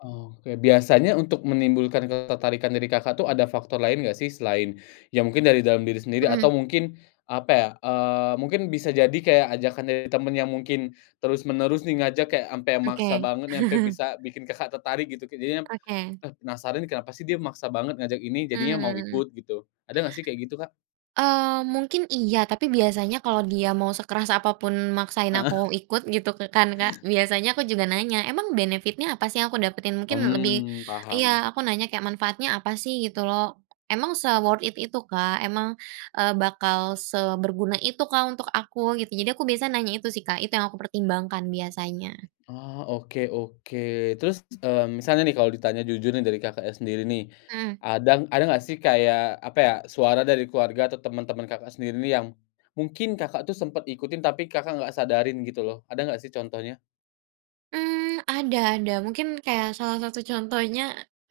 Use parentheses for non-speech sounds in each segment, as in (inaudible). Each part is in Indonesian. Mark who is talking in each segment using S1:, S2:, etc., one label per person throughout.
S1: Oke, biasanya untuk menimbulkan ketertarikan dari Kakak tuh ada faktor lain gak sih, selain ya mungkin dari dalam diri sendiri atau
S2: Mhm.
S1: mungkin apa ya, eee, mungkin bisa jadi kayak ajakan dari temen yang mungkin terus menerus nih ngajak kayak ampe yang maksa
S2: Oke.
S1: banget, nyampe
S2: (chuckles)
S1: bisa bikin Kakak tertarik gitu ke jadinya
S2: Oke.
S1: penasaran, "Kenapa sih dia maksa banget ngajak ini?" Jadinya mau
S2: Mhm.
S1: ikut gitu, ada nggak sih kayak gitu, Kak?
S2: Eee, mungkin iya, tapi biasanya kalau dia mau sekeras apa pun maksain aku
S1: Heeh.
S2: ikut gitu k kan Kak, biasanya aku juga nanya emang benefit-nya apa sih aku dapetin? Mungkin lebih
S1: Mmm,
S2: iya,
S1: paham.
S2: aku nanya kayak, "Manfaatnya apa sih?" Gitu loh. "Emang se-worth it itukah, emang, eee, bakal seberguna itukah untuk aku?" Gitu, jadi aku biasa nanya itu sih Kak, itu yang aku pertimbangkan biasanya.
S1: Oh, oke oke, terus, mmm, misalnya nih kalau ditanya jujur nih dari Kakak sendiri nih,
S2: Mmm.
S1: ada ada gak sih kayak apa ya, suara dari keluarga atau temen-temen Kakak sendiri nih yang mungkin Kakak tuh sempet ikutin, tapi Kakak gak sadarin gitu loh, ada gak sih contohnya?
S2: Mmm, ada ada mungkin kayak salah satu contohnya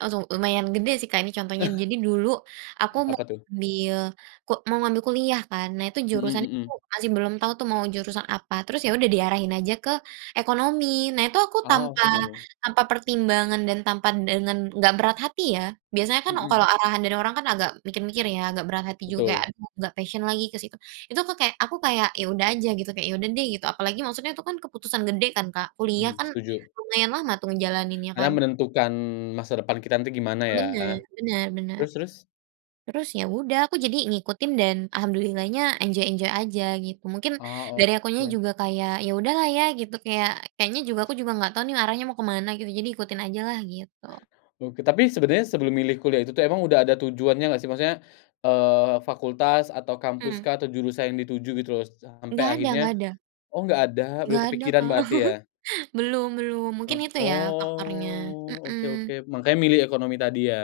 S2: aduh, lumayan gede sih Kak ini contohnya.
S1: (chuckles)
S2: Jadi dulu aku mau
S1: Apa tuh?
S2: ngambil ku mau ngambil kuliah kan, nah itu
S1: Mhm
S2: jurusannya
S1: mhm.
S2: tuh masih belum tahu tuh mau jurusan apa, terus ya udah diarahin aja ke ekonomi. Nah itu aku
S1: Ah.
S2: tanpa
S1: (unintelligible)
S2: tanpa pertimbangan dan tanpa dengan enggak berat hati ya, biasanya kan kalau
S1: Mhm.
S2: arahan dari orang kan agak mikir-mikir ya, agak berat hati juga,
S1: Betul.
S2: aduh nggak passion lagi ke situ. Itu tuh aku kayak aku kayak ya udah aja gitu, kayak ya udah deh gitu, apalagi maksudnya itu kan keputusan gede kan Kak, kuliah
S1: Mmm,
S2: kan
S1: setuju.
S2: lumayan lama tuh ngejalaninnya
S1: Karena
S2: kan.
S1: menentukan masa depan kita nanti gimana
S2: Bener
S1: ya.
S2: bener bener,
S1: Terus terus?
S2: terus ya udah aku jadi ngikutin dan alhamdulillah-nya enjoy-enjoy aja gitu. Mungkin
S1: Oh,
S2: dari akunya
S1: oke.
S2: juga kayak ya udahlah ya gitu, kayak kayaknya juga aku juga nggak tahu nih arahnya mau ke mana gitu, jadi ikutin ajalah gitu.
S1: Oke, tapi sebenernya sebelum milih kuliah itu tuh emang udah ada tujuannya gak sih? Maksudnya, eee, fakultas atau
S2: Mmm.
S1: kampuskah atau jurusan yang dituju gitu loh sampai
S2: Nggak ada
S1: akhirnya
S2: nggak ada.
S1: oh gak ada, belum
S2: Nggak ada
S1: kepikiran
S2: Kak,
S1: berarti ya?
S2: (chuckles) belum belum.
S1: Eee,
S2: Mungkin itu ya faktornya,
S1: oh, oke oke,
S2: mhm.
S1: makanya milih ekonomi tadi ya?